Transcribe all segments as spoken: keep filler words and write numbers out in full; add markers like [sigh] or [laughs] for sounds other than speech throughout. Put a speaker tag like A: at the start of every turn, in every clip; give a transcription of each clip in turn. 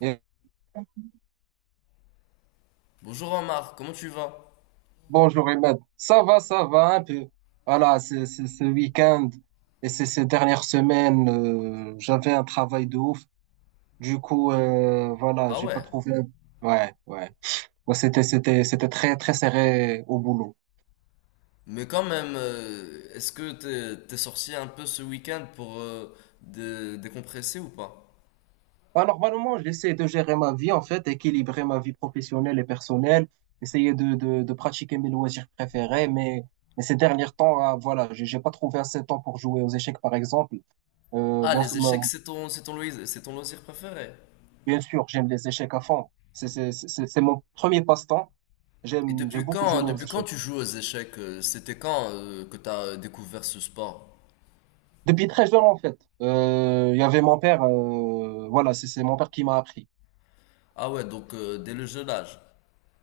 A: Et
B: Bonjour Omar, comment tu vas?
A: bonjour Ahmed, ça va, ça va un peu. Voilà, c'est c'est- ce week-end et c'est ces dernières semaines, euh, j'avais un travail de ouf. Du coup, euh, voilà,
B: Ah
A: j'ai pas
B: ouais,
A: trouvé. Ouais, ouais. Moi, c'était c'était c'était très très serré au boulot.
B: mais quand même, euh, est-ce que t'es, t'es sorti un peu ce week-end pour euh, dé- décompresser ou pas?
A: Alors, normalement, j'essaie de gérer ma vie en fait, équilibrer ma vie professionnelle et personnelle, essayer de de, de pratiquer mes loisirs préférés. Mais mais ces derniers temps, ah, voilà, j'ai j'ai pas trouvé assez de temps pour jouer aux échecs, par exemple. Euh,
B: Ah,
A: bon,
B: les échecs, c'est ton, c'est ton, loisir, c'est ton loisir préféré.
A: Bien sûr, j'aime les échecs à fond. C'est c'est- c'est- c'est mon premier passe-temps.
B: Et
A: J'aime, j'ai
B: depuis
A: beaucoup
B: quand,
A: joué aux
B: depuis quand
A: échecs.
B: tu joues aux échecs? euh, C'était quand euh, que t'as euh, découvert ce sport?
A: Depuis très jeune, en fait. Euh, Il y avait mon père, euh, voilà, c'est c'est mon père qui m'a appris.
B: Ah ouais, donc euh, dès le jeune âge.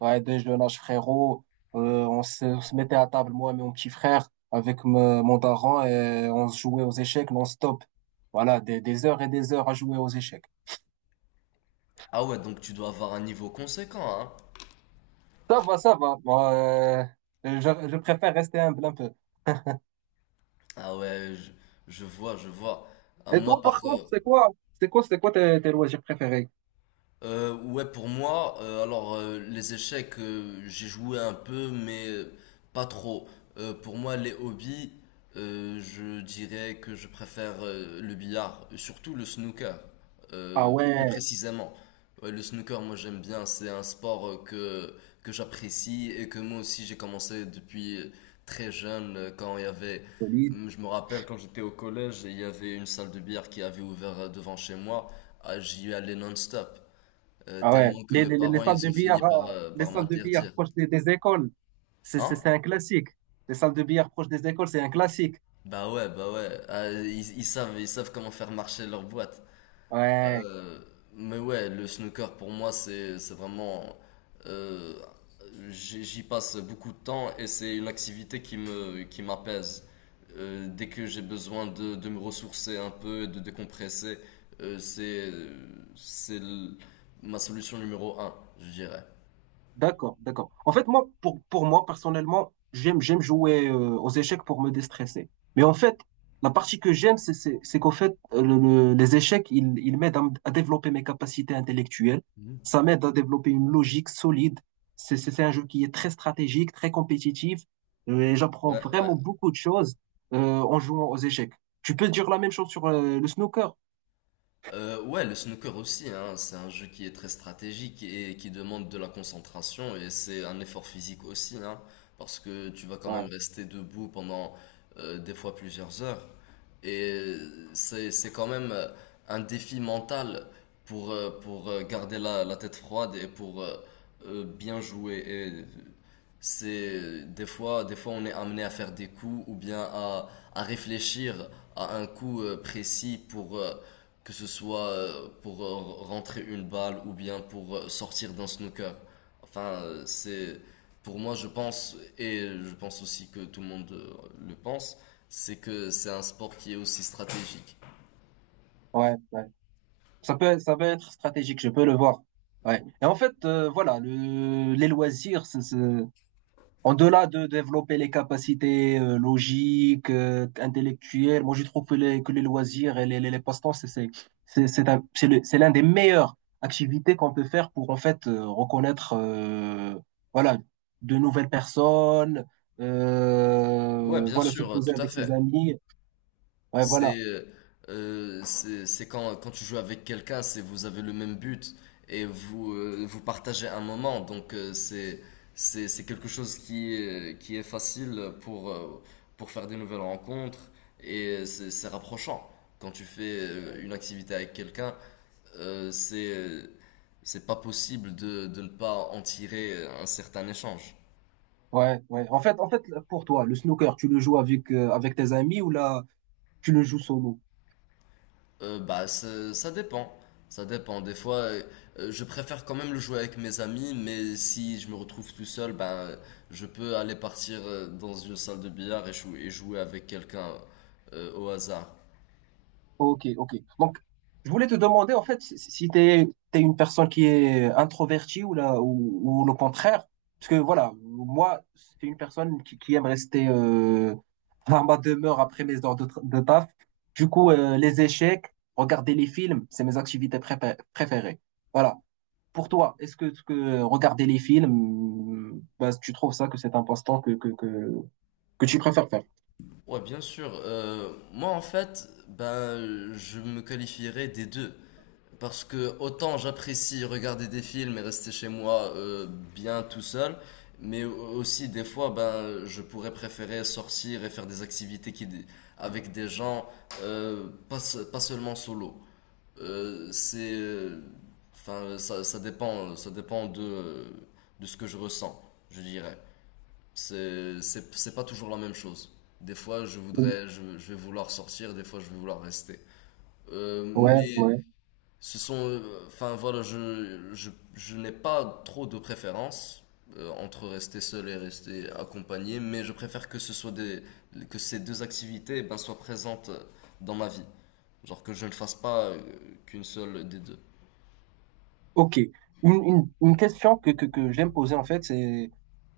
A: Ouais, dès jeune âge, frérot, euh, on se, on se mettait à table, moi et mon petit frère, avec me- mon daron, et on se jouait aux échecs non-stop. Voilà, des, des heures et des heures à jouer aux échecs.
B: Ah ouais, donc tu dois avoir un niveau conséquent, hein?
A: Ça va, ça va. Bon, euh, je, je préfère rester humble un peu.
B: Ah ouais, je, je vois, je vois. Ah,
A: Et
B: moi,
A: toi,
B: par,
A: par
B: euh,
A: contre, c'est quoi, c'est quoi, c'est quoi tes, tes loisirs préférés?
B: Euh, ouais, pour moi, euh, alors euh, les échecs, euh, j'ai joué un peu, mais euh, pas trop. Euh, pour moi, les hobbies, euh, je dirais que je préfère euh, le billard, surtout le snooker,
A: Ah
B: euh, plus
A: ouais.
B: précisément. Ouais, le snooker, moi j'aime bien, c'est un sport euh, que, que j'apprécie et que moi aussi j'ai commencé depuis euh, très jeune, euh, quand il y avait...
A: Solide.
B: Hum, je me rappelle quand j'étais au collège, il y avait une salle de billard qui avait ouvert euh, devant chez moi. Ah, j'y allais non-stop euh,
A: Ah ouais,
B: tellement que
A: les,
B: mes
A: les, les les
B: parents,
A: salles
B: ils
A: de
B: ont fini
A: billard,
B: par,
A: euh,
B: euh,
A: les
B: par
A: salles de billard
B: m'interdire.
A: proches des, des écoles, c'est
B: Hein?
A: c'est- c'est un classique. Les salles de billard proches des écoles, c'est un classique.
B: Bah ouais, bah ouais, ah, ils, ils savent, ils savent comment faire marcher leur boîte.
A: Ouais.
B: Euh, mais ouais, le snooker pour moi, c'est, c'est vraiment... euh, j'y j'y passe beaucoup de temps et c'est une activité qui me, qui m'apaise. Euh, dès que j'ai besoin de, de me ressourcer un peu et de décompresser, euh, c'est, c'est l- ma solution numéro un, je dirais.
A: D'accord, d'accord. En fait, moi, pour, pour moi, personnellement, j'aime, j'aime jouer euh, aux échecs pour me déstresser. Mais en fait, la partie que j'aime, c'est, c'est, c'est qu'en fait, euh, le- le- les échecs, ils, ils m'aident à, m- à développer mes capacités intellectuelles. Ça m'aide à développer une logique solide. C'est, c'est, c'est un jeu qui est très stratégique, très compétitif. Euh, Et j'apprends
B: Ouais, ouais.
A: vraiment beaucoup de choses euh, en jouant aux échecs. Tu peux dire la même chose sur euh, le snooker?
B: Euh, ouais, le snooker aussi, hein, c'est un jeu qui est très stratégique et qui demande de la concentration et c'est un effort physique aussi, hein, parce que tu vas quand
A: Ouais,
B: même rester debout pendant euh, des fois plusieurs heures et c'est c'est quand même euh, un défi mental pour euh, pour euh, garder la, la tête froide et pour euh, euh, bien jouer et euh, c'est des fois des fois on est amené à faire des coups ou bien à à réfléchir à un coup euh, précis pour euh, que ce soit euh, pour euh, rentrer une balle ou bien pour euh, sortir d'un snooker. Enfin, euh, c'est pour moi, je pense, et je pense aussi que tout le monde euh, le pense, c'est que c'est un sport qui est aussi stratégique.
A: ouais, ouais. Ça peut, ça peut être stratégique, je peux le voir. Ouais. Et en fait, euh, voilà, le, les loisirs, c'est, c'est- en-delà de développer les capacités euh, logiques, euh, intellectuelles, moi je trouve que les, que les loisirs et les, les, les passe-temps, c'est c'est- c'est- c'est un- c'est le- c'est l'un des meilleures activités qu'on peut faire pour en fait euh, reconnaître euh, voilà, de nouvelles personnes,
B: Ouais,
A: euh,
B: bien
A: voilà, se
B: sûr, euh,
A: poser
B: tout à
A: avec ses
B: fait.
A: amis. Ouais, voilà.
B: C'est euh, euh, c'est c'est quand, quand tu joues avec quelqu'un, c'est vous avez le même but et vous, euh, vous partagez un moment. Donc euh, c'est c'est c'est quelque chose qui est, qui est facile pour, euh, pour faire des nouvelles rencontres et c'est c'est rapprochant. Quand tu fais euh, une activité avec quelqu'un, euh, c'est euh, c'est pas possible de, de ne pas en tirer un certain échange.
A: Ouais, ouais. En fait, en fait, pour toi, le snooker, tu le joues avec, euh, avec tes amis ou là, tu le joues solo?
B: Euh, bah, ça ça dépend. Ça dépend. Des fois, euh, euh, je préfère quand même le jouer avec mes amis, mais si je me retrouve tout seul, ben, je peux aller partir euh, dans une salle de billard et jou- et jouer avec quelqu'un euh, au hasard.
A: Ok, ok. Donc, je voulais te demander, en fait, si, si si t'es, t'es une personne qui est introvertie ou là, ou, ou le contraire. Parce que voilà, moi, c'est une personne qui, qui aime rester euh, à ma demeure après mes heures de, tra- de taf. Du coup, euh, les échecs, regarder les films, c'est mes activités prépa- préférées. Voilà. Pour toi, est-ce que, que regarder les films, bah, tu trouves ça que c'est un passe-temps que, que, que, que tu préfères faire?
B: Ouais, bien sûr. Euh, moi, en fait, ben, je me qualifierais des deux. Parce que autant j'apprécie regarder des films et rester chez moi euh, bien tout seul, mais aussi des fois ben je pourrais préférer sortir et faire des activités qui avec des gens, euh, pas, se- pas seulement solo. Euh, c'est euh, enfin ça, ça dépend ça dépend de euh, de ce que je ressens, je dirais. C'est c'est c'est pas toujours la même chose. Des fois je
A: Oui.
B: voudrais je, je vais vouloir sortir, des fois je vais vouloir rester. Euh,
A: Ouais,
B: mais
A: ouais.
B: ce sont, euh, enfin voilà, je, je, je n'ai pas trop de préférence euh, entre rester seul et rester accompagné, mais je préfère que ce soit des, que ces deux activités ben, soient présentes dans ma vie. Genre que je ne fasse pas euh, qu'une seule des deux.
A: Ok. Une, une, une question que, que, que j'aime poser en fait, c'est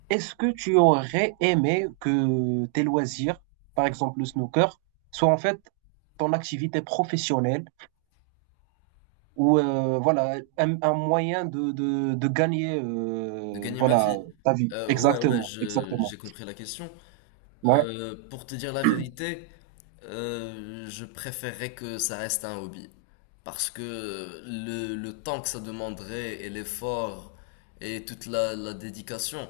A: est-ce que tu aurais aimé que tes loisirs, par exemple le snooker, soient en fait ton activité professionnelle ou euh, voilà un, un moyen de, de, de gagner
B: De
A: euh,
B: gagner ma
A: voilà
B: vie.
A: ta vie.
B: Euh, ouais, ouais,
A: Exactement,
B: je-
A: exactement.
B: j'ai compris la question.
A: Ouais,
B: Euh, pour te dire la vérité, euh, je préférerais que ça reste un hobby. Parce que le, le temps que ça demanderait et l'effort et toute la, la dédication,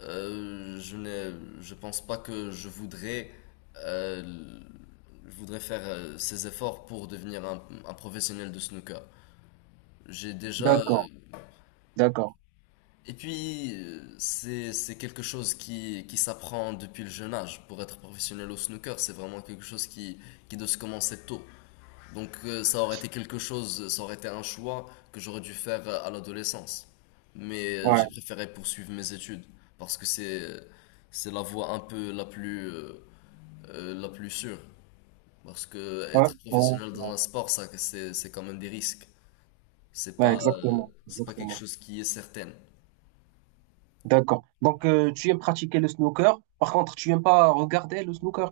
B: euh, je n'ai, je pense pas que je voudrais, euh, je voudrais faire euh, ces efforts pour devenir un, un professionnel de snooker. J'ai déjà, euh,
A: d'accord, d'accord.
B: et puis, euh, c'est, c'est quelque chose qui, qui s'apprend depuis le jeune âge. Pour être professionnel au snooker, c'est vraiment quelque chose qui, qui doit se commencer tôt. Donc, euh, ça aurait été quelque chose, ça aurait été un choix que j'aurais dû faire à l'adolescence. Mais euh, j'ai
A: Ouais,
B: préféré poursuivre mes études parce que c'est, c'est la voie un peu la plus, euh, euh, la plus sûre. Parce que
A: ouais,
B: être
A: bon.
B: professionnel dans un sport, ça, c'est, c'est quand même des risques. C'est
A: Ouais,
B: pas, euh,
A: exactement,
B: c'est pas quelque
A: exactement.
B: chose qui est certain.
A: D'accord. Donc, euh, tu aimes pratiquer le snooker. Par contre, tu aimes pas regarder le snooker.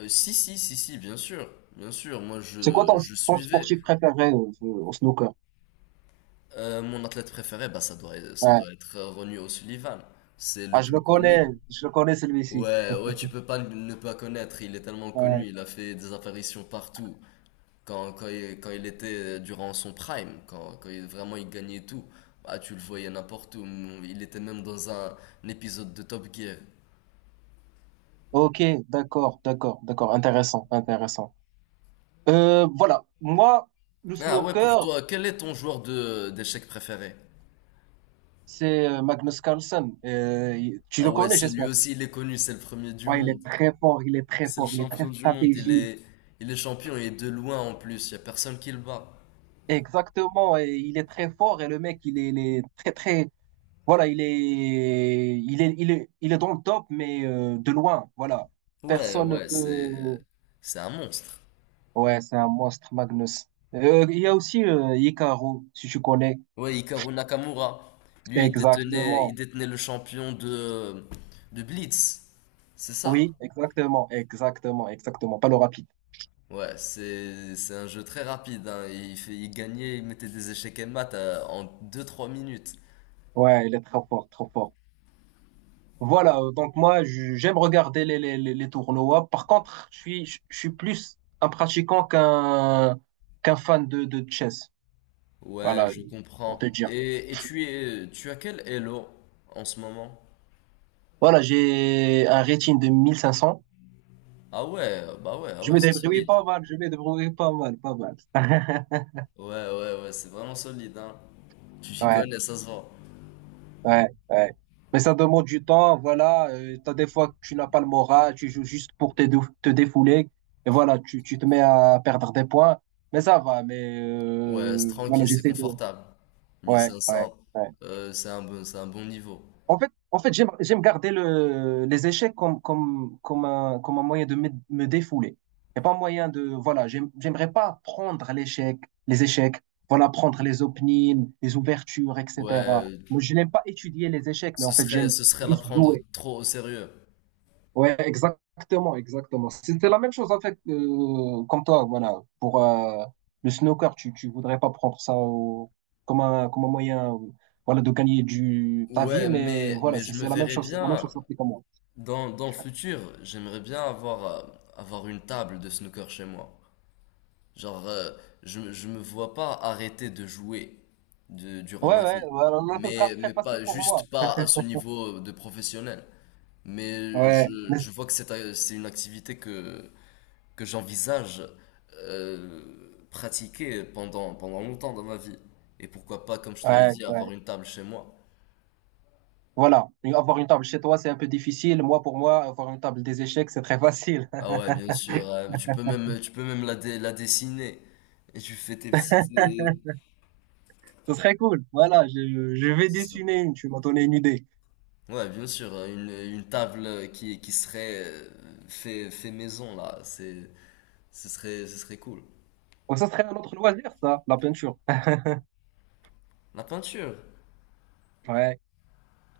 B: Euh, si, si, si, si, bien sûr, bien sûr. Moi,
A: C'est quoi
B: je,
A: ton,
B: je
A: ton
B: suivais.
A: sportif préféré euh, au snooker?
B: Euh, mon athlète préféré, bah, ça doit, être- ça
A: Ouais.
B: doit être Ronnie O'Sullivan. C'est le
A: Ah, je
B: plus
A: le connais,
B: connu.
A: je le connais celui-ci.
B: Ouais, ouais,
A: [laughs]
B: tu peux pas ne pas connaître. Il est tellement
A: Ouais.
B: connu. Il a fait des apparitions partout. Quand, quand, il, quand il était euh, durant son prime, quand, quand il- vraiment il gagnait tout, bah, tu le voyais n'importe où. Mm, il était même dans un, un épisode de Top Gear.
A: Ok, d'accord, d'accord, d'accord. Intéressant, intéressant. Euh, voilà. Moi, le
B: Ah ouais, pour
A: snooker,
B: toi, quel est ton joueur de d'échecs préféré?
A: c'est euh, Magnus Carlsen. Euh, il- tu
B: Ah
A: le
B: ouais,
A: connais,
B: c'est lui
A: j'espère.
B: aussi, il est connu, c'est le premier du
A: Ouais, il
B: monde.
A: est très fort, il est très
B: C'est le
A: fort, il est très
B: champion du monde, il
A: stratégique.
B: est, il est champion et de loin en plus, y a personne qui le bat.
A: Exactement, et il est très fort et le mec, il est, il est très, très, Voilà, il est, il est, il est, il est dans le top, mais euh, de loin. Voilà,
B: Ouais,
A: personne ne
B: ouais,
A: peut.
B: c'est, c'est un monstre.
A: Ouais, c'est un monstre, Magnus. Euh, il y a aussi euh, Hikaru, si tu connais.
B: Ouais, Hikaru Nakamura, lui, il détenait, il
A: Exactement.
B: détenait le champion de, de Blitz, c'est ça.
A: Oui, exactement, exactement, exactement. Pas le rapide.
B: Ouais, c'est, c'est un jeu très rapide, hein. Il fait, il gagnait, il mettait des échecs et maths à- en deux, trois minutes.
A: Ouais, il est trop fort, trop fort. Voilà, euh, donc moi, je- j'aime regarder les, les, les les tournois. Par contre, je suis, je je suis plus un pratiquant qu'un qu'un fan de, de chess.
B: Ouais,
A: Voilà,
B: je
A: pour te
B: comprends.
A: dire.
B: Et, et tu es, tu as quel Elo en ce moment?
A: Voilà, j'ai un rating de mille cinq cents.
B: Ah ouais, bah ouais, ah
A: Je
B: ouais,
A: me
B: c'est
A: débrouille
B: solide.
A: pas mal, je me débrouille pas mal, pas mal. [laughs]
B: Ouais, ouais, ouais, c'est vraiment solide, hein. Tu t'y
A: Ouais,
B: connais, ça se vend.
A: ouais, ouais. Mais ça demande du temps, voilà. Euh, t'as des fois que tu n'as pas le moral, tu joues juste pour te, dou- te défouler. Et voilà, tu, tu te mets à perdre des points. Mais ça va, mais
B: Ouais, c'est
A: euh, voilà,
B: tranquille, c'est
A: j'essaie de.
B: confortable.
A: Ouais, ouais,
B: mille cinq cents,
A: ouais.
B: euh, c'est un bon, c'est un bon niveau.
A: En fait, en fait, j'aime, j'aime garder le, les échecs comme, comme, comme un, comme un moyen de me, me défouler. Et pas un moyen de, voilà, j'aime- j'aimerais pas prendre l'échec, les échecs, voilà, prendre les openings, les ouvertures,
B: Ouais,
A: et cetera.
B: euh,
A: Moi, je n'aime pas étudier les échecs, mais
B: ce
A: en fait, j'aime
B: serait, ce serait la
A: juste
B: prendre
A: jouer.
B: trop au sérieux.
A: Ouais, exactement, exactement. C'était la même chose avec euh, comme toi, voilà. Pour euh, le snooker, tu tu voudrais pas prendre ça au- comme un comme un moyen, euh, voilà, de gagner du ta vie,
B: Ouais,
A: mais
B: mais,
A: voilà,
B: mais
A: c'est
B: je me
A: c'est la même
B: verrais
A: chose, c'est la même
B: bien,
A: chose applique à moi.
B: dans, dans le futur, j'aimerais bien avoir, euh, avoir une table de snooker chez moi. Genre, euh, je, me- je me vois pas arrêter de jouer de- durant
A: Ouais,
B: ma
A: ouais,
B: vie.
A: voilà, là, ça sera
B: Mais,
A: très
B: mais
A: facile
B: pas,
A: pour moi.
B: juste pas à ce niveau de professionnel. Mais
A: Ouais,
B: je, je vois que c'est c'est une activité que, que j'envisage euh, pratiquer pendant, pendant longtemps dans ma vie. Et pourquoi pas, comme je te l'ai
A: ouais,
B: dit, avoir
A: ouais.
B: une table chez moi.
A: Voilà, et avoir une table chez toi, c'est un peu difficile. Moi, pour moi, avoir une table des échecs, c'est très facile.
B: Ah
A: [laughs]
B: ouais, bien sûr. Euh, mais tu peux même, tu peux même la, dé- la dessiner. Et tu fais tes petites... euh,
A: Ce serait cool. Voilà, je je vais
B: c'est ça.
A: dessiner une. Tu m'as donné une idée.
B: Ouais, bien sûr. euh, Une, une table qui, qui serait euh, fait, fait maison, là. C'est, ce serait, ce serait cool.
A: Bon, ça serait un autre loisir, ça, la peinture.
B: La peinture.
A: [laughs] Ouais.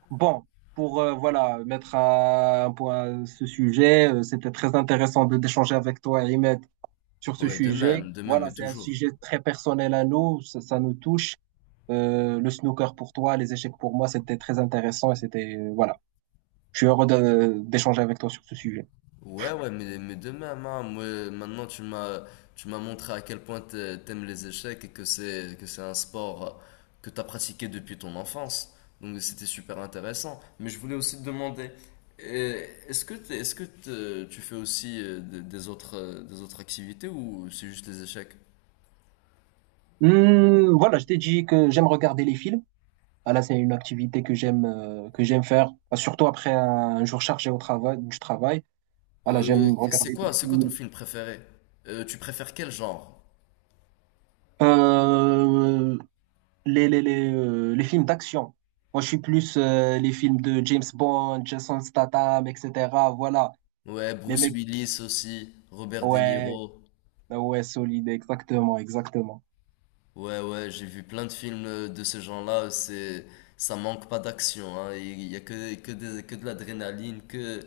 A: Bon, pour euh, voilà mettre à- un point à ce sujet, euh, c'était très intéressant de d'échanger avec toi, Ahmed, sur ce
B: Ouais, de
A: sujet.
B: même, de même,
A: Voilà,
B: mais
A: c'est un
B: toujours.
A: sujet très personnel à nous, ça, ça nous touche. Euh, le snooker pour toi, les échecs pour moi, c'était très intéressant et c'était euh, voilà. Je suis heureux de- d'échanger avec toi sur ce sujet.
B: Ouais, ouais, mais, mais de même, hein, moi, maintenant tu m'as tu m'as montré à quel point t'a- t'aimes les échecs et que c'est que c'est un sport euh, que t'as pratiqué depuis ton enfance. Donc c'était super intéressant. Mais je voulais aussi te demander, euh, est-ce que t'es- est-ce que te- tu fais aussi euh, des, des autres euh, des autres activités ou c'est juste les échecs?
A: Hum, voilà, je t'ai dit que j'aime regarder les films. Voilà, c'est une activité que j'aime euh, que j'aime faire, euh, surtout après un, jour chargé au travail du travail. Voilà,
B: Euh,
A: j'aime
B: c'est
A: regarder
B: quoi
A: des
B: c'est quoi ton
A: films.
B: film préféré? Euh, tu préfères quel genre?
A: Euh, les, les, les, euh, les films d'action. Moi, je suis plus euh, les films de James Bond, Jason Statham, et cetera. Voilà,
B: Ouais,
A: les
B: Bruce
A: mecs.
B: Willis aussi, Robert De
A: Ouais,
B: Niro.
A: ah ouais, solide, exactement, exactement.
B: Ouais, ouais, j'ai vu plein de films euh, de ce genre-là, c'est, ça manque pas d'action, hein. Il y a que, que, des- que de l'adrénaline, que,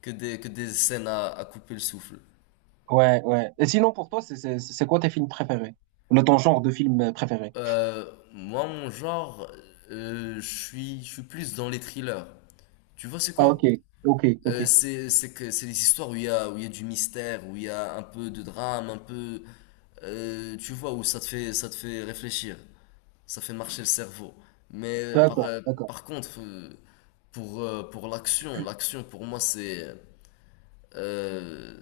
B: que des, que des scènes à, à couper le souffle.
A: Ouais, ouais. Et sinon, pour toi, c'est c'est- c'est quoi tes films préférés? Le ton genre de film euh, préféré?
B: Euh, moi, mon genre, euh, je suis, je suis plus dans les thrillers. Tu vois, c'est
A: Ah,
B: quoi?
A: ok, ok, ok.
B: Euh, c'est, c'est que, c'est les histoires où il y a, où il y a du mystère, où il y a un peu de drame, un peu, euh, tu vois, où ça te fait, ça te fait réfléchir. Ça fait marcher le cerveau. Mais par,
A: D'accord,
B: euh,
A: d'accord.
B: par contre, euh, pour, euh, pour l'action, l'action pour moi c'est... euh,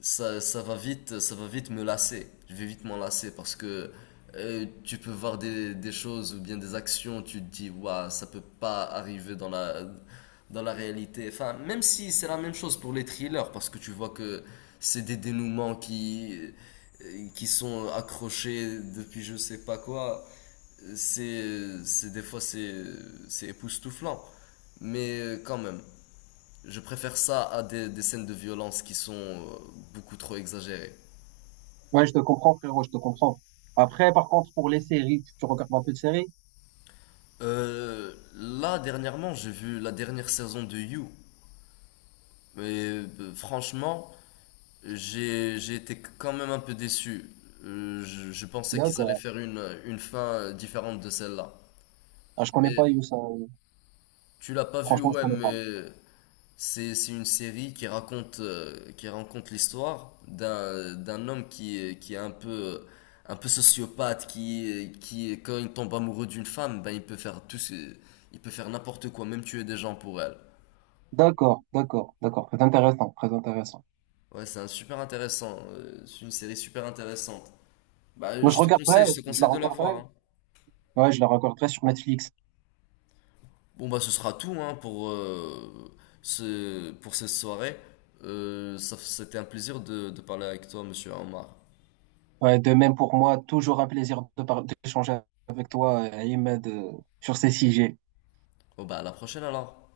B: ça, ça va vite, ça va vite me lasser. Je vais vite m'en lasser parce que euh, tu peux voir des, des choses ou bien des actions, tu te dis, waouh, ça peut pas arriver dans la, dans la réalité. Enfin, même si c'est la même chose pour les thrillers parce que tu vois que c'est des dénouements qui, euh, qui sont accrochés depuis je sais pas quoi c'est, c'est des fois c'est, c'est époustouflant, mais euh, quand même, je préfère ça à des, des scènes de violence qui sont euh, beaucoup trop exagérées.
A: Ouais, je te comprends, frérot, je te comprends. Après, par contre, pour les séries, tu, tu regardes un peu de séries?
B: Euh, là dernièrement, j'ai vu la dernière saison de You, mais euh, franchement, j'ai j'ai été quand même un peu déçu. Euh, je, je pensais qu'ils allaient
A: D'accord.
B: faire une une fin différente de celle-là.
A: Ah, je connais
B: Mais
A: pas Youssa.
B: tu l'as pas vu,
A: Franchement, je
B: ouais,
A: connais pas.
B: mais C'est c'est une série qui raconte, euh, qui raconte l'histoire d'un d'un homme qui, est- qui est un peu, un peu sociopathe, qui, qui, quand il tombe amoureux d'une femme, ben il peut faire tout ce- il peut faire n'importe quoi, même tuer des gens pour elle.
A: D'accord, d'accord, d'accord. Très intéressant, très intéressant.
B: Ouais, c'est un super intéressant, euh, c'est une série super intéressante. Bah,
A: Moi, je
B: je te conseille, je
A: regarderai,
B: te
A: je la
B: conseille de la voir,
A: regarderai.
B: hein.
A: Ouais, je la regarderai sur Netflix.
B: Bon, bah, ce sera tout, hein, pour, euh, ce, pour cette soirée. Euh, ça- c'était un plaisir de, de parler avec toi, monsieur Omar.
A: Ouais, de même pour moi, toujours un plaisir de par- d'échanger avec toi, euh, Ahmed, euh, sur ces sujets.
B: Bon, bah, à la prochaine alors.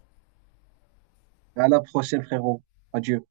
A: À la prochaine, frérot. Adieu.